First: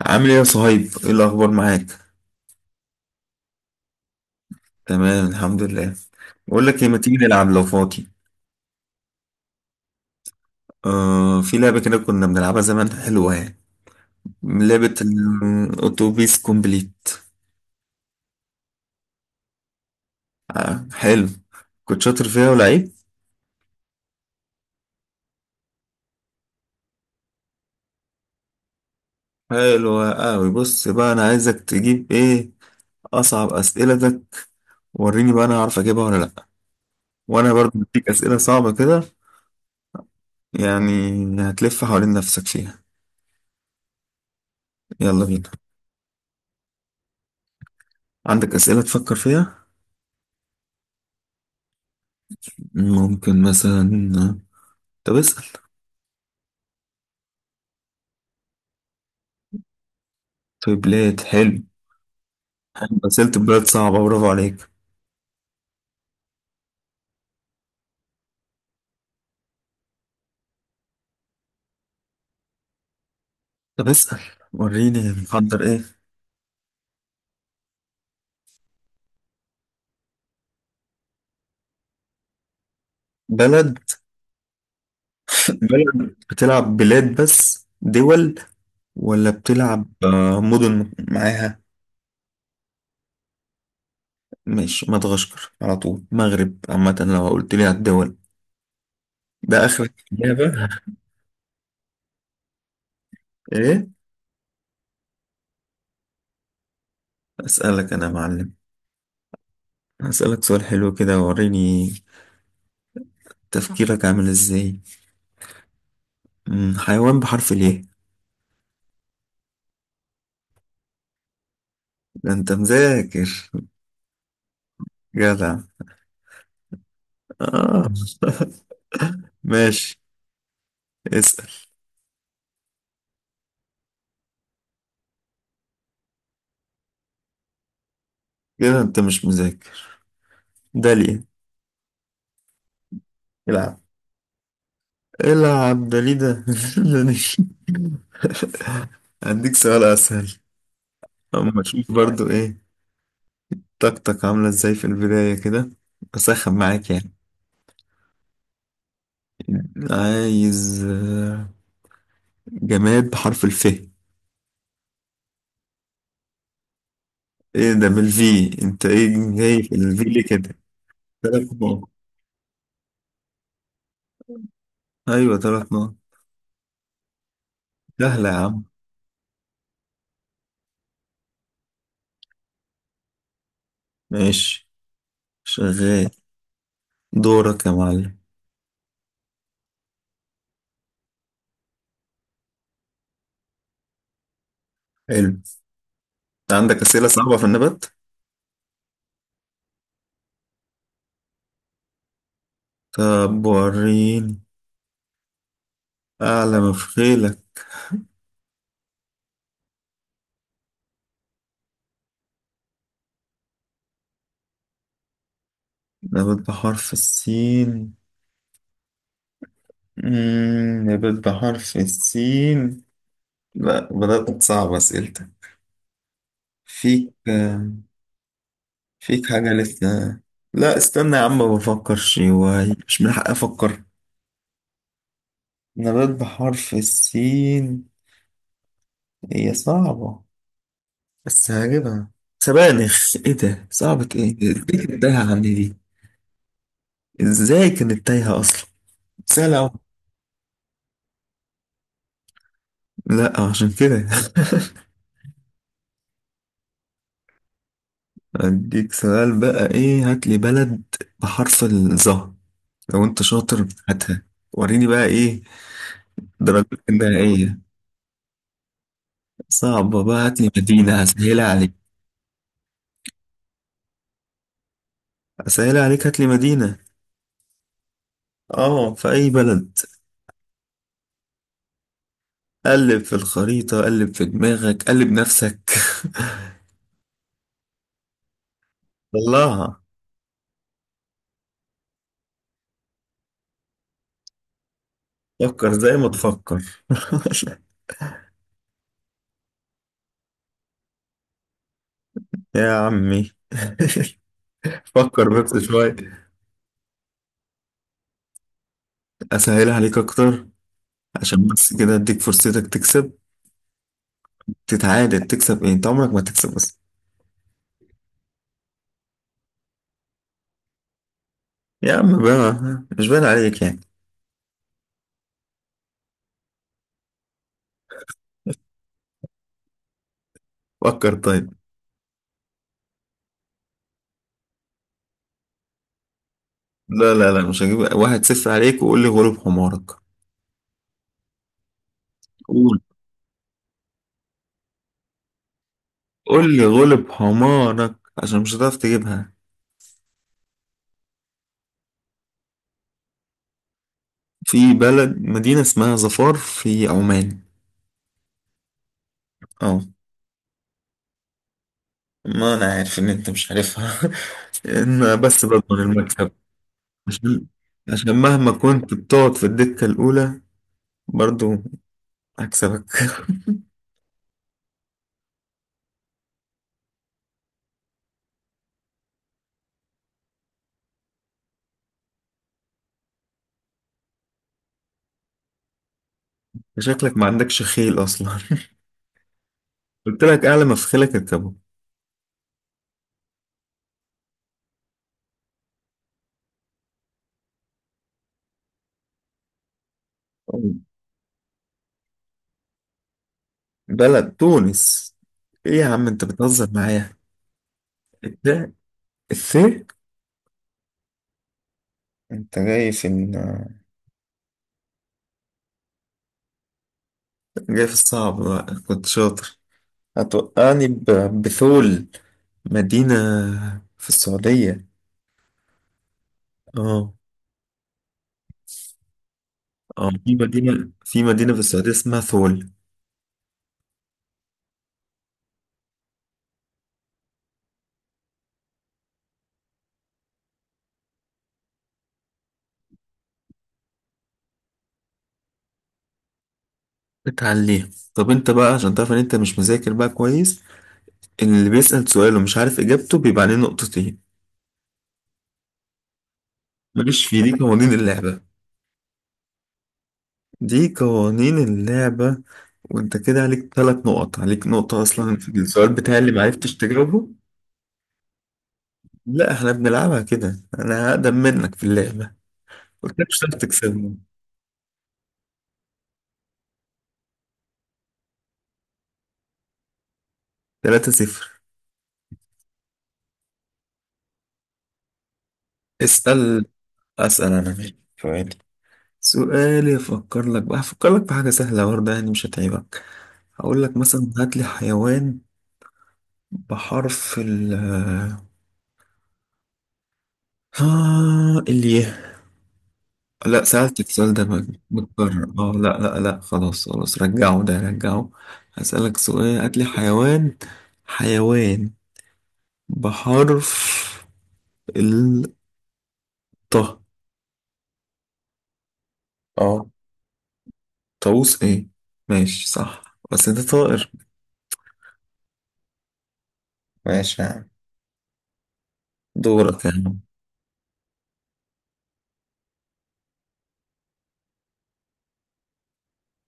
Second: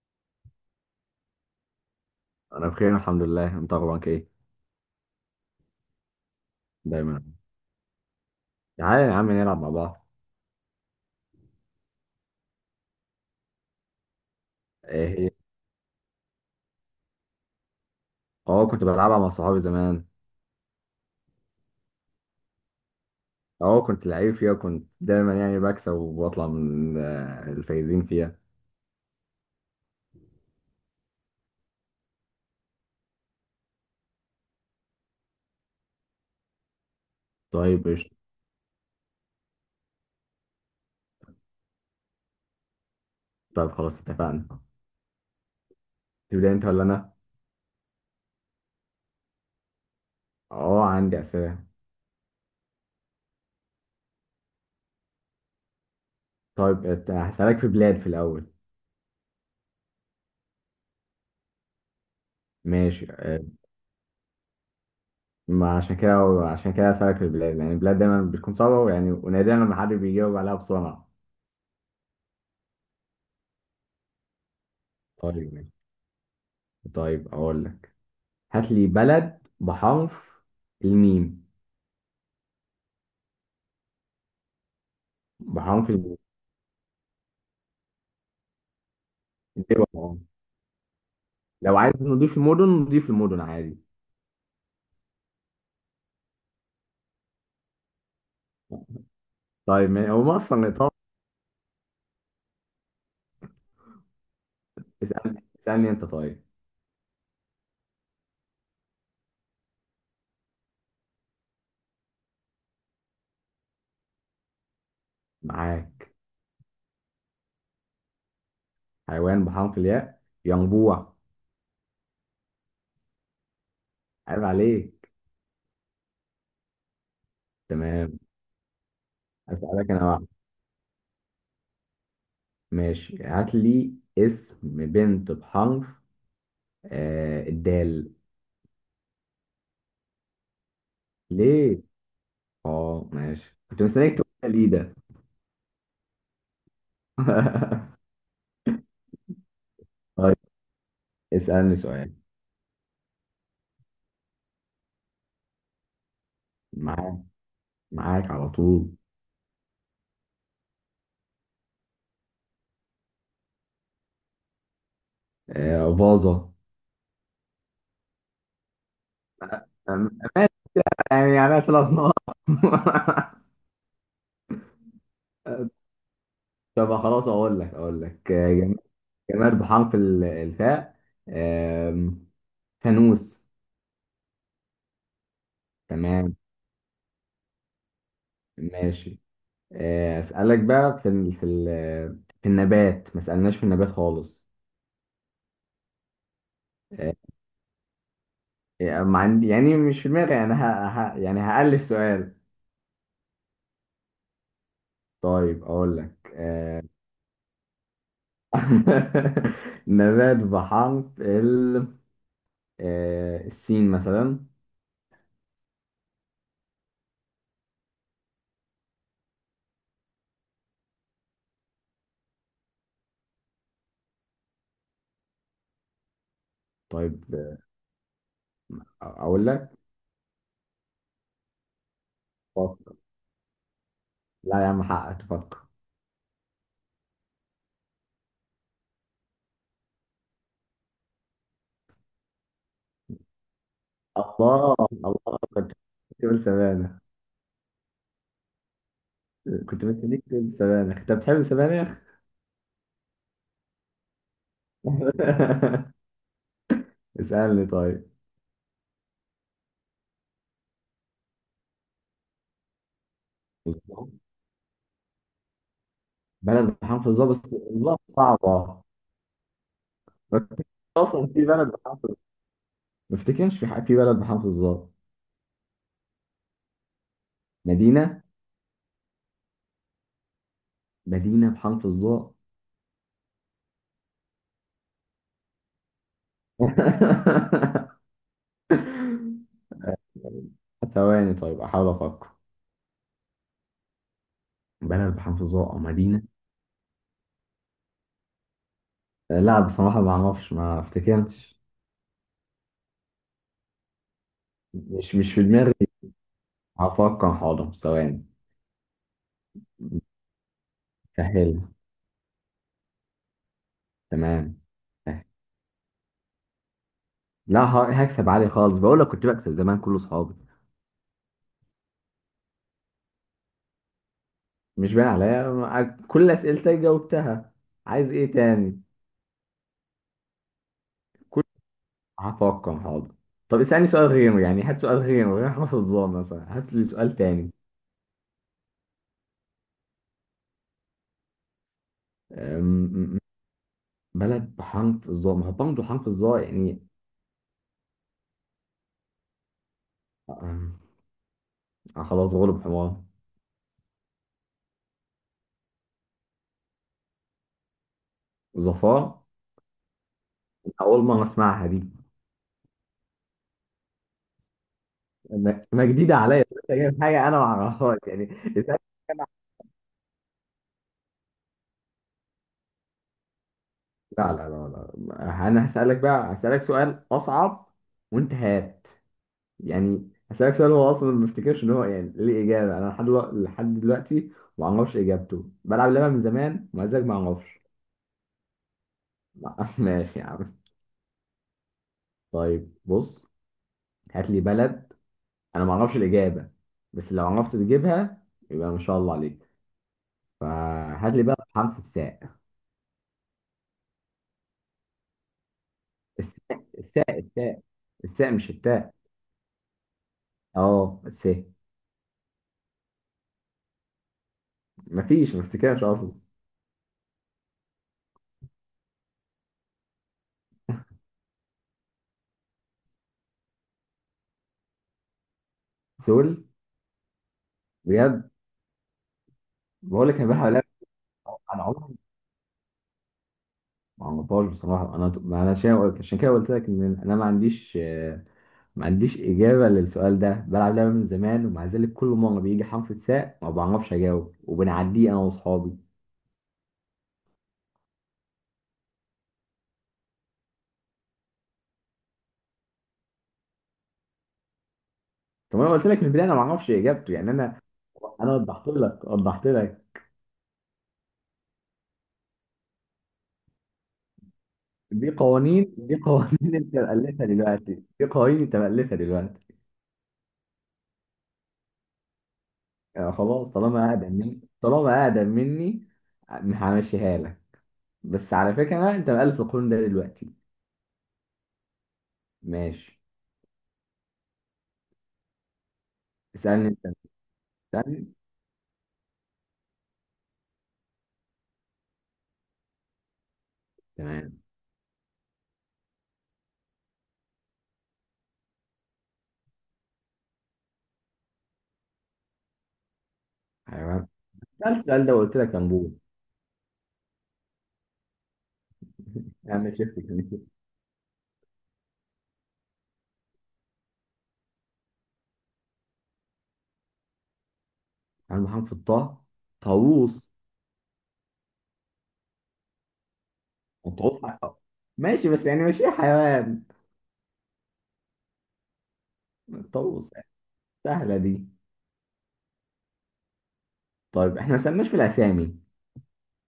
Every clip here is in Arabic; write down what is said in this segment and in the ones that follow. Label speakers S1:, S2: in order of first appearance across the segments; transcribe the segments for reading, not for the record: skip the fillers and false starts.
S1: عامل ايه يا صهيب؟ ايه الأخبار معاك؟
S2: انا بخير، الحمد لله. انت اخبارك ايه؟
S1: تمام الحمد لله. بقول لك ايه، ما تيجي
S2: دايما.
S1: نلعب لو فاضي؟
S2: تعالى يا عم نلعب مع بعض.
S1: آه، في لعبة كده كنا بنلعبها زمان، حلوة يعني. لعبة
S2: ايه هي؟
S1: الأوتوبيس كومبليت.
S2: اه، كنت بلعبها مع صحابي زمان.
S1: آه حلو. كنت شاطر فيها ولعيب.
S2: اه، كنت لعيب فيها. كنت دايما يعني بكسب وبطلع من الفايزين فيها.
S1: حلوة أوي. بص بقى، أنا عايزك تجيب ايه؟ أصعب أسئلتك. وريني بقى، أنا هعرف أجيبها ولا لأ. وأنا برضه
S2: طيب
S1: بديك
S2: ايش؟
S1: أسئلة صعبة كده، يعني هتلف حوالين نفسك فيها.
S2: طيب، خلاص اتفقنا.
S1: يلا بينا.
S2: تبدا انت ولا انا؟
S1: عندك أسئلة تفكر فيها؟
S2: اه، عندي اسئله.
S1: ممكن مثلا. طب اسأل.
S2: طيب، هسالك في بلاد في الاول.
S1: طيبلات حلو.
S2: ماشي.
S1: مثلت بلاد صعبة، برافو عليك.
S2: ما عشان كده. عشان كده هسالك في البلاد، يعني البلاد دايما بتكون صعبه، يعني ونادرا لما حد بيجاوب عليها بسرعه.
S1: طب اسأل. وريني
S2: طيب
S1: محضر
S2: ماشي.
S1: ايه.
S2: طيب اقول لك. هات لي بلد بحرف الميم.
S1: بلد.
S2: بحرف
S1: بلد،
S2: الميم.
S1: بتلعب بلاد بس دول ولا
S2: الدول
S1: بتلعب
S2: أهو.
S1: مدن معاها؟
S2: لو عايز نضيف المدن نضيف المدن عادي.
S1: ماشي، مدغشقر على طول، مغرب عامة، لو قلت لي على الدول ده آخر
S2: طيب، هو ما اصلا
S1: إجابة.
S2: ايطالي.
S1: ايه؟
S2: اسالني انت، طيب.
S1: أسألك أنا يا معلم. هسألك سؤال حلو كده، وريني تفكيرك عامل ازاي.
S2: معاك.
S1: حيوان بحرف ليه.
S2: حيوان بحرف الياء، ينبوع.
S1: ده انت مذاكر.
S2: عيب عليك.
S1: جدع. آه.
S2: تمام. اسالك
S1: ماشي.
S2: انا واحد.
S1: اسأل.
S2: ماشي، هات لي اسم بنت بحرف الدال.
S1: كده انت مش مذاكر. داليا.
S2: ليه؟ اه ماشي،
S1: العب
S2: كنت مستنيك تقول لي ده.
S1: العب داليدا. هديك سؤال اسهل.
S2: طيب،
S1: اما
S2: اسالني
S1: اشوف
S2: سؤال.
S1: برضو، ايه طاقتك عامله ازاي في البدايه كده، اسخن معاك يعني؟
S2: معاك. معاك على طول.
S1: عايز جماد بحرف الف ايه؟
S2: باظة.
S1: ده بالفي انت؟ ايه جاي في الفي
S2: أم-
S1: ليه كده؟
S2: يعني
S1: ثلاث
S2: عليها ثلاث
S1: نقط.
S2: نقط
S1: ايوه، ثلاث نقط.
S2: طب خلاص، اقول لك اقول
S1: سهله
S2: لك
S1: يا عم.
S2: جماد بحرف الفاء. آم، فانوس.
S1: ماشي. شغال.
S2: تمام.
S1: دورك يا معلم.
S2: ماشي. اسالك بقى في ال في النبات. ما سالناش في النبات خالص.
S1: حلو. عندك اسئله
S2: آه،
S1: صعبه في النبات؟
S2: يعني ما عندي، يعني مش في دماغي، يعني يعني هألف سؤال.
S1: طب وريني.
S2: طيب اقول لك.
S1: أعلى بخيلك.
S2: نبات بحرف ال السين مثلا.
S1: نبات بحرف السين. نبات بحرف السين. لا، بدأت تصعب أسئلتك فيك.
S2: طيب
S1: فيك
S2: اقول
S1: حاجة
S2: لك.
S1: لسه. لا استنى يا عم، بفكر شوية.
S2: فكر.
S1: مش من حقي أفكر؟
S2: لا يا عم، حقك تفكر.
S1: نبات بحرف السين. هي صعبة بس هجيبها. سبانخ. إيه ده؟ صعبة إيه
S2: الله
S1: دي؟ كانت تايهة
S2: الله،
S1: عني
S2: كنت
S1: دي.
S2: بتقول سبانخ.
S1: إزاي كانت تايهة أصلا؟ سهلة أوي.
S2: كنت مستنيك تقول سبانخ. انت بتحب السبانخ؟
S1: لا عشان كده.
S2: اسألني طيب.
S1: أديك سؤال بقى، إيه؟ هات لي بلد بحرف الظهر. لو أنت شاطر
S2: بالظبط.
S1: هاتها. وريني بقى إيه
S2: بلد
S1: درجتك
S2: بحرف الظا بس.
S1: النهائية.
S2: الظا صعبة.
S1: صعبة بقى؟
S2: ما
S1: هات لي
S2: افتكرش
S1: مدينة،
S2: اصلا في
S1: هسهلها
S2: بلد
S1: عليك.
S2: بحرف الظا. ما افتكرش في بلد بحرف الظا.
S1: هات لي مدينة.
S2: مدينة.
S1: آه، في أي بلد.
S2: مدينة بحرف الظا.
S1: قلب في الخريطة، قلب في دماغك، قلب نفسك. طلعها.
S2: ثواني، طيب احاول افكر. بلد بحرف الظا
S1: فكر
S2: او
S1: زي ما
S2: مدينة.
S1: تفكر.
S2: لا بصراحة، ما اعرفش، ما افتكرش.
S1: يا عمي،
S2: مش
S1: فكر
S2: مش في
S1: بس
S2: دماغي.
S1: شوية.
S2: هفكر، حاضر، ثواني.
S1: أسهلها عليك أكتر، عشان
S2: سهل.
S1: بس كده أديك فرصتك تكسب،
S2: تمام.
S1: تتعادل،
S2: سهل.
S1: تكسب إيه، أنت عمرك ما تكسب بس؟
S2: لا، هكسب عالي خالص. بقول لك كنت بكسب زمان كل اصحابي.
S1: يا عم بقى، مش باين عليك يعني.
S2: مش باين عليا، كل اسئلتك جاوبتها. عايز ايه تاني؟
S1: فكر
S2: كل.
S1: طيب.
S2: هفكر حاضر. طب اسألني سؤال غيره، يعني هات سؤال غيره غير حرف الظا مثلا. هات لي
S1: لا
S2: سؤال
S1: لا لا،
S2: تاني.
S1: مش هجيب 1-0 عليك وقول لي غلب حمارك. قول،
S2: أم- بلد بحرف الظا، ما هو برضه حرف الظا
S1: قول لي
S2: يعني.
S1: غلب حمارك. عشان مش هتعرف تجيبها.
S2: أم، خلاص، غلب حمار.
S1: في بلد، مدينة اسمها ظفار في عمان.
S2: ظفار؟
S1: اه.
S2: أول مرة أسمعها دي.
S1: ما انا عارف ان انت مش عارفها. انا بس
S2: ما
S1: بضمن
S2: ما جديدة
S1: المكسب.
S2: عليا، لسه جايب حاجة أنا ما
S1: عشان
S2: أعرفهاش
S1: عشان
S2: يعني.
S1: مهما
S2: اسألني
S1: كنت
S2: أنا.
S1: بتقعد في الدكة الأولى، برضو هكسبك.
S2: لا لا لا لا، أنا هسألك بقى، هسألك سؤال أصعب. وأنت هات. يعني هسألك سؤال هو أصلا ما افتكرش إن هو يعني ليه إجابة. أنا لحد دلوقتي ما أعرفش إجابته. بلعب اللعبة من زمان ومزاج ما
S1: شكلك ما عندكش
S2: أعرفش.
S1: خيل أصلا.
S2: لا، ماشي
S1: قلت
S2: يا
S1: لك
S2: عم.
S1: أعلى ما في خيلك اركبه.
S2: طيب بص. هات لي بلد. أنا ما أعرفش الإجابة. بس لو عرفت تجيبها يبقى ما شاء الله عليك. فهات لي بقى حرف الساء.
S1: بلد. تونس. ايه يا عم، انت
S2: الساء،
S1: بتهزر معايا؟
S2: الساء، الساء. الساء مش
S1: الثاء.
S2: التاء.
S1: الثاء.
S2: اه، بس إيه؟
S1: انت
S2: مفيش، ما افتكرش اصلا.
S1: جاي في الصعب بقى، كنت شاطر. هتوقعني بثول، مدينة في السعودية.
S2: سول؟
S1: اه.
S2: بجد؟ بقول
S1: اه،
S2: لك انا بحاول ألعب.
S1: في مدينة في
S2: انا
S1: السعودية
S2: عمري
S1: اسمها ثول.
S2: ما عرفهاش بصراحه. انا ما انا عشان، عشان كده قلت لك ان انا ما عنديش، ما عنديش اجابه للسؤال ده. بلعب لعبه من زمان، ومع ذلك كل مره بيجي حرف الساء ما بعرفش اجاوب، وبنعديه انا واصحابي.
S1: اتعليها. طب انت بقى عشان تعرف ان انت مش مذاكر بقى كويس، اللي بيسأل سؤال ومش عارف اجابته بيبقى عليه نقطتين.
S2: طب انا قلت لك من البدايه انا ما اعرفش اجابته،
S1: ماليش
S2: يعني
S1: في دي،
S2: انا.
S1: قوانين
S2: انا
S1: اللعبة.
S2: وضحت لك.
S1: دي قوانين اللعبة. وانت كده عليك ثلاث نقط، عليك نقطة
S2: دي
S1: أصلا في
S2: قوانين
S1: السؤال
S2: دي
S1: بتاعي اللي
S2: قوانين انت
S1: معرفتش
S2: مألفها
S1: تجاوبه.
S2: دلوقتي. دي قوانين انت مألفها
S1: لا
S2: دلوقتي.
S1: احنا بنلعبها كده. أنا هقدم منك في اللعبة.
S2: يعني
S1: قلت لك مش
S2: خلاص،
S1: هتعرف
S2: طالما اقدم
S1: تكسبني.
S2: مني طالما اقدم مني همشيها لك. بس على فكره بقى، انت مقلب في القانون ده دلوقتي.
S1: 3-0.
S2: ماشي.
S1: اسأل.
S2: اسالني انت.
S1: أسأل أنا؟ ماشي،
S2: اسالني.
S1: سؤالي أفكر لك في حاجة سهلة برضه يعني مش هتعيبك. هقول لك مثلا،
S2: تمام.
S1: هات لي حيوان بحرف ال، الياء. لا،
S2: حيوان.
S1: سألتك السؤال ده
S2: سألت السؤال ده وقلت
S1: متكرر،
S2: لك
S1: اه.
S2: انبوه.
S1: لا لا لا، خلاص خلاص، رجعه ده رجعه. هسألك سؤال، هات
S2: اعمل
S1: لي
S2: شيفت كلمتين.
S1: حيوان. حيوان بحرف الطه.
S2: عن محمد في الطاء.
S1: اه،
S2: طاووس.
S1: طاووس. ايه؟ ماشي صح بس انت طائر.
S2: وطاووس ماشي، بس يعني مش ايه، حيوان؟
S1: ماشي يا عم. دورك يا
S2: طاووس.
S1: عم.
S2: سهله دي. طيب احنا ما سالناش في الاسامي.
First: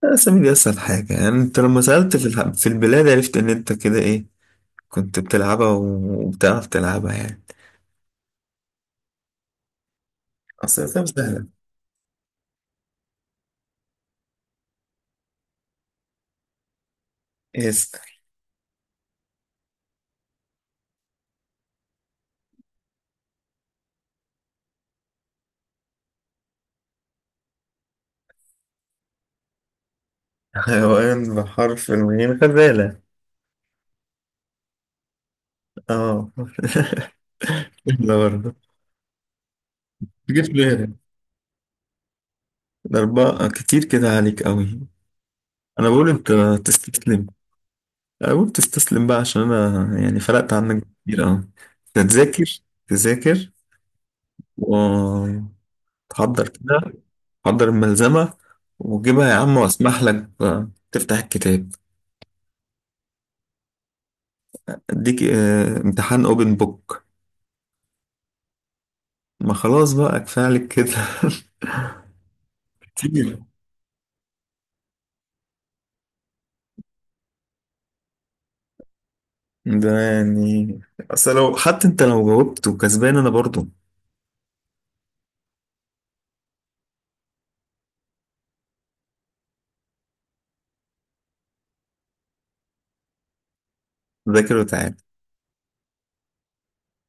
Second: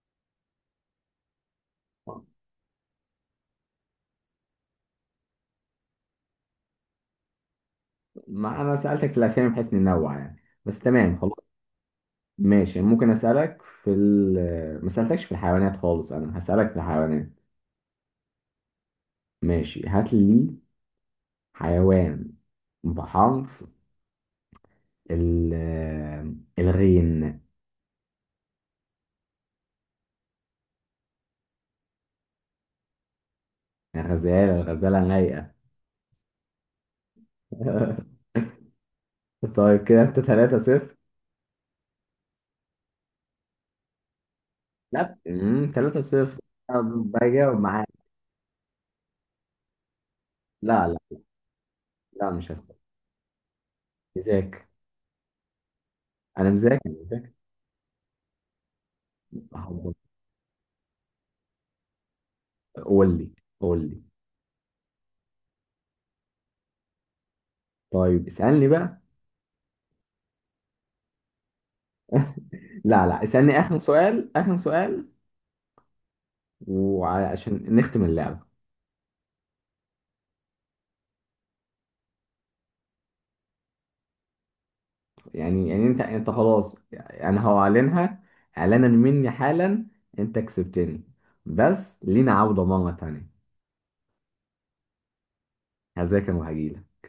S1: الأسامي دي أسهل حاجة يعني. أنت لما سألت في في البلاد عرفت إن أنت كده إيه، كنت بتلعبها وبتعرف تلعبها يعني.
S2: ما انا سالتك في الاسامي بحيث ننوع يعني. بس
S1: أصل الأسامي
S2: تمام،
S1: سهلة.
S2: خلاص. ماشي، ممكن اسالك في ال ما سالتكش في الحيوانات خالص. انا هسالك في الحيوانات.
S1: اسأل.
S2: ماشي، هات لي حيوان بحرف ال الغين.
S1: حيوان بحرف الميم، غزالة.
S2: الغزالة لايقة.
S1: اه. احنا برضه
S2: طيب كده انت
S1: تجيب
S2: 3
S1: ليه
S2: 0.
S1: الأربعة؟ كتير كده عليك قوي.
S2: لا،
S1: أنا
S2: 3
S1: بقول أنت
S2: 0. طب
S1: تستسلم.
S2: بجاوب معاك.
S1: أنا بقول تستسلم بقى، عشان أنا يعني فرقت عنك
S2: لا لا
S1: كتير أوي.
S2: لا،
S1: تذاكر،
S2: مش هسأل.
S1: تذاكر
S2: مذاكر.
S1: وتحضر
S2: انا مذاكر
S1: كده.
S2: مذاكر.
S1: حضر الملزمة وجيبها يا عم،
S2: أهبط.
S1: وأسمح لك بقى تفتح الكتاب.
S2: قول لي. قول لي.
S1: أديك امتحان أوبن بوك.
S2: طيب اسألني بقى.
S1: ما خلاص بقى، كفاية عليك كده.
S2: لا لا،
S1: كتير.
S2: اسألني آخر سؤال، آخر سؤال. وعشان نختم اللعبة.
S1: ده يعني، أصل لو حتى أنت لو جاوبت وكسبان أنا برضه.
S2: يعني انت خلاص، يعني هعلنها اعلانا مني حالا. انت كسبتني. بس لينا عودة مرة تانية.
S1: ذاكر وتعال.
S2: هذاك وهجيلك.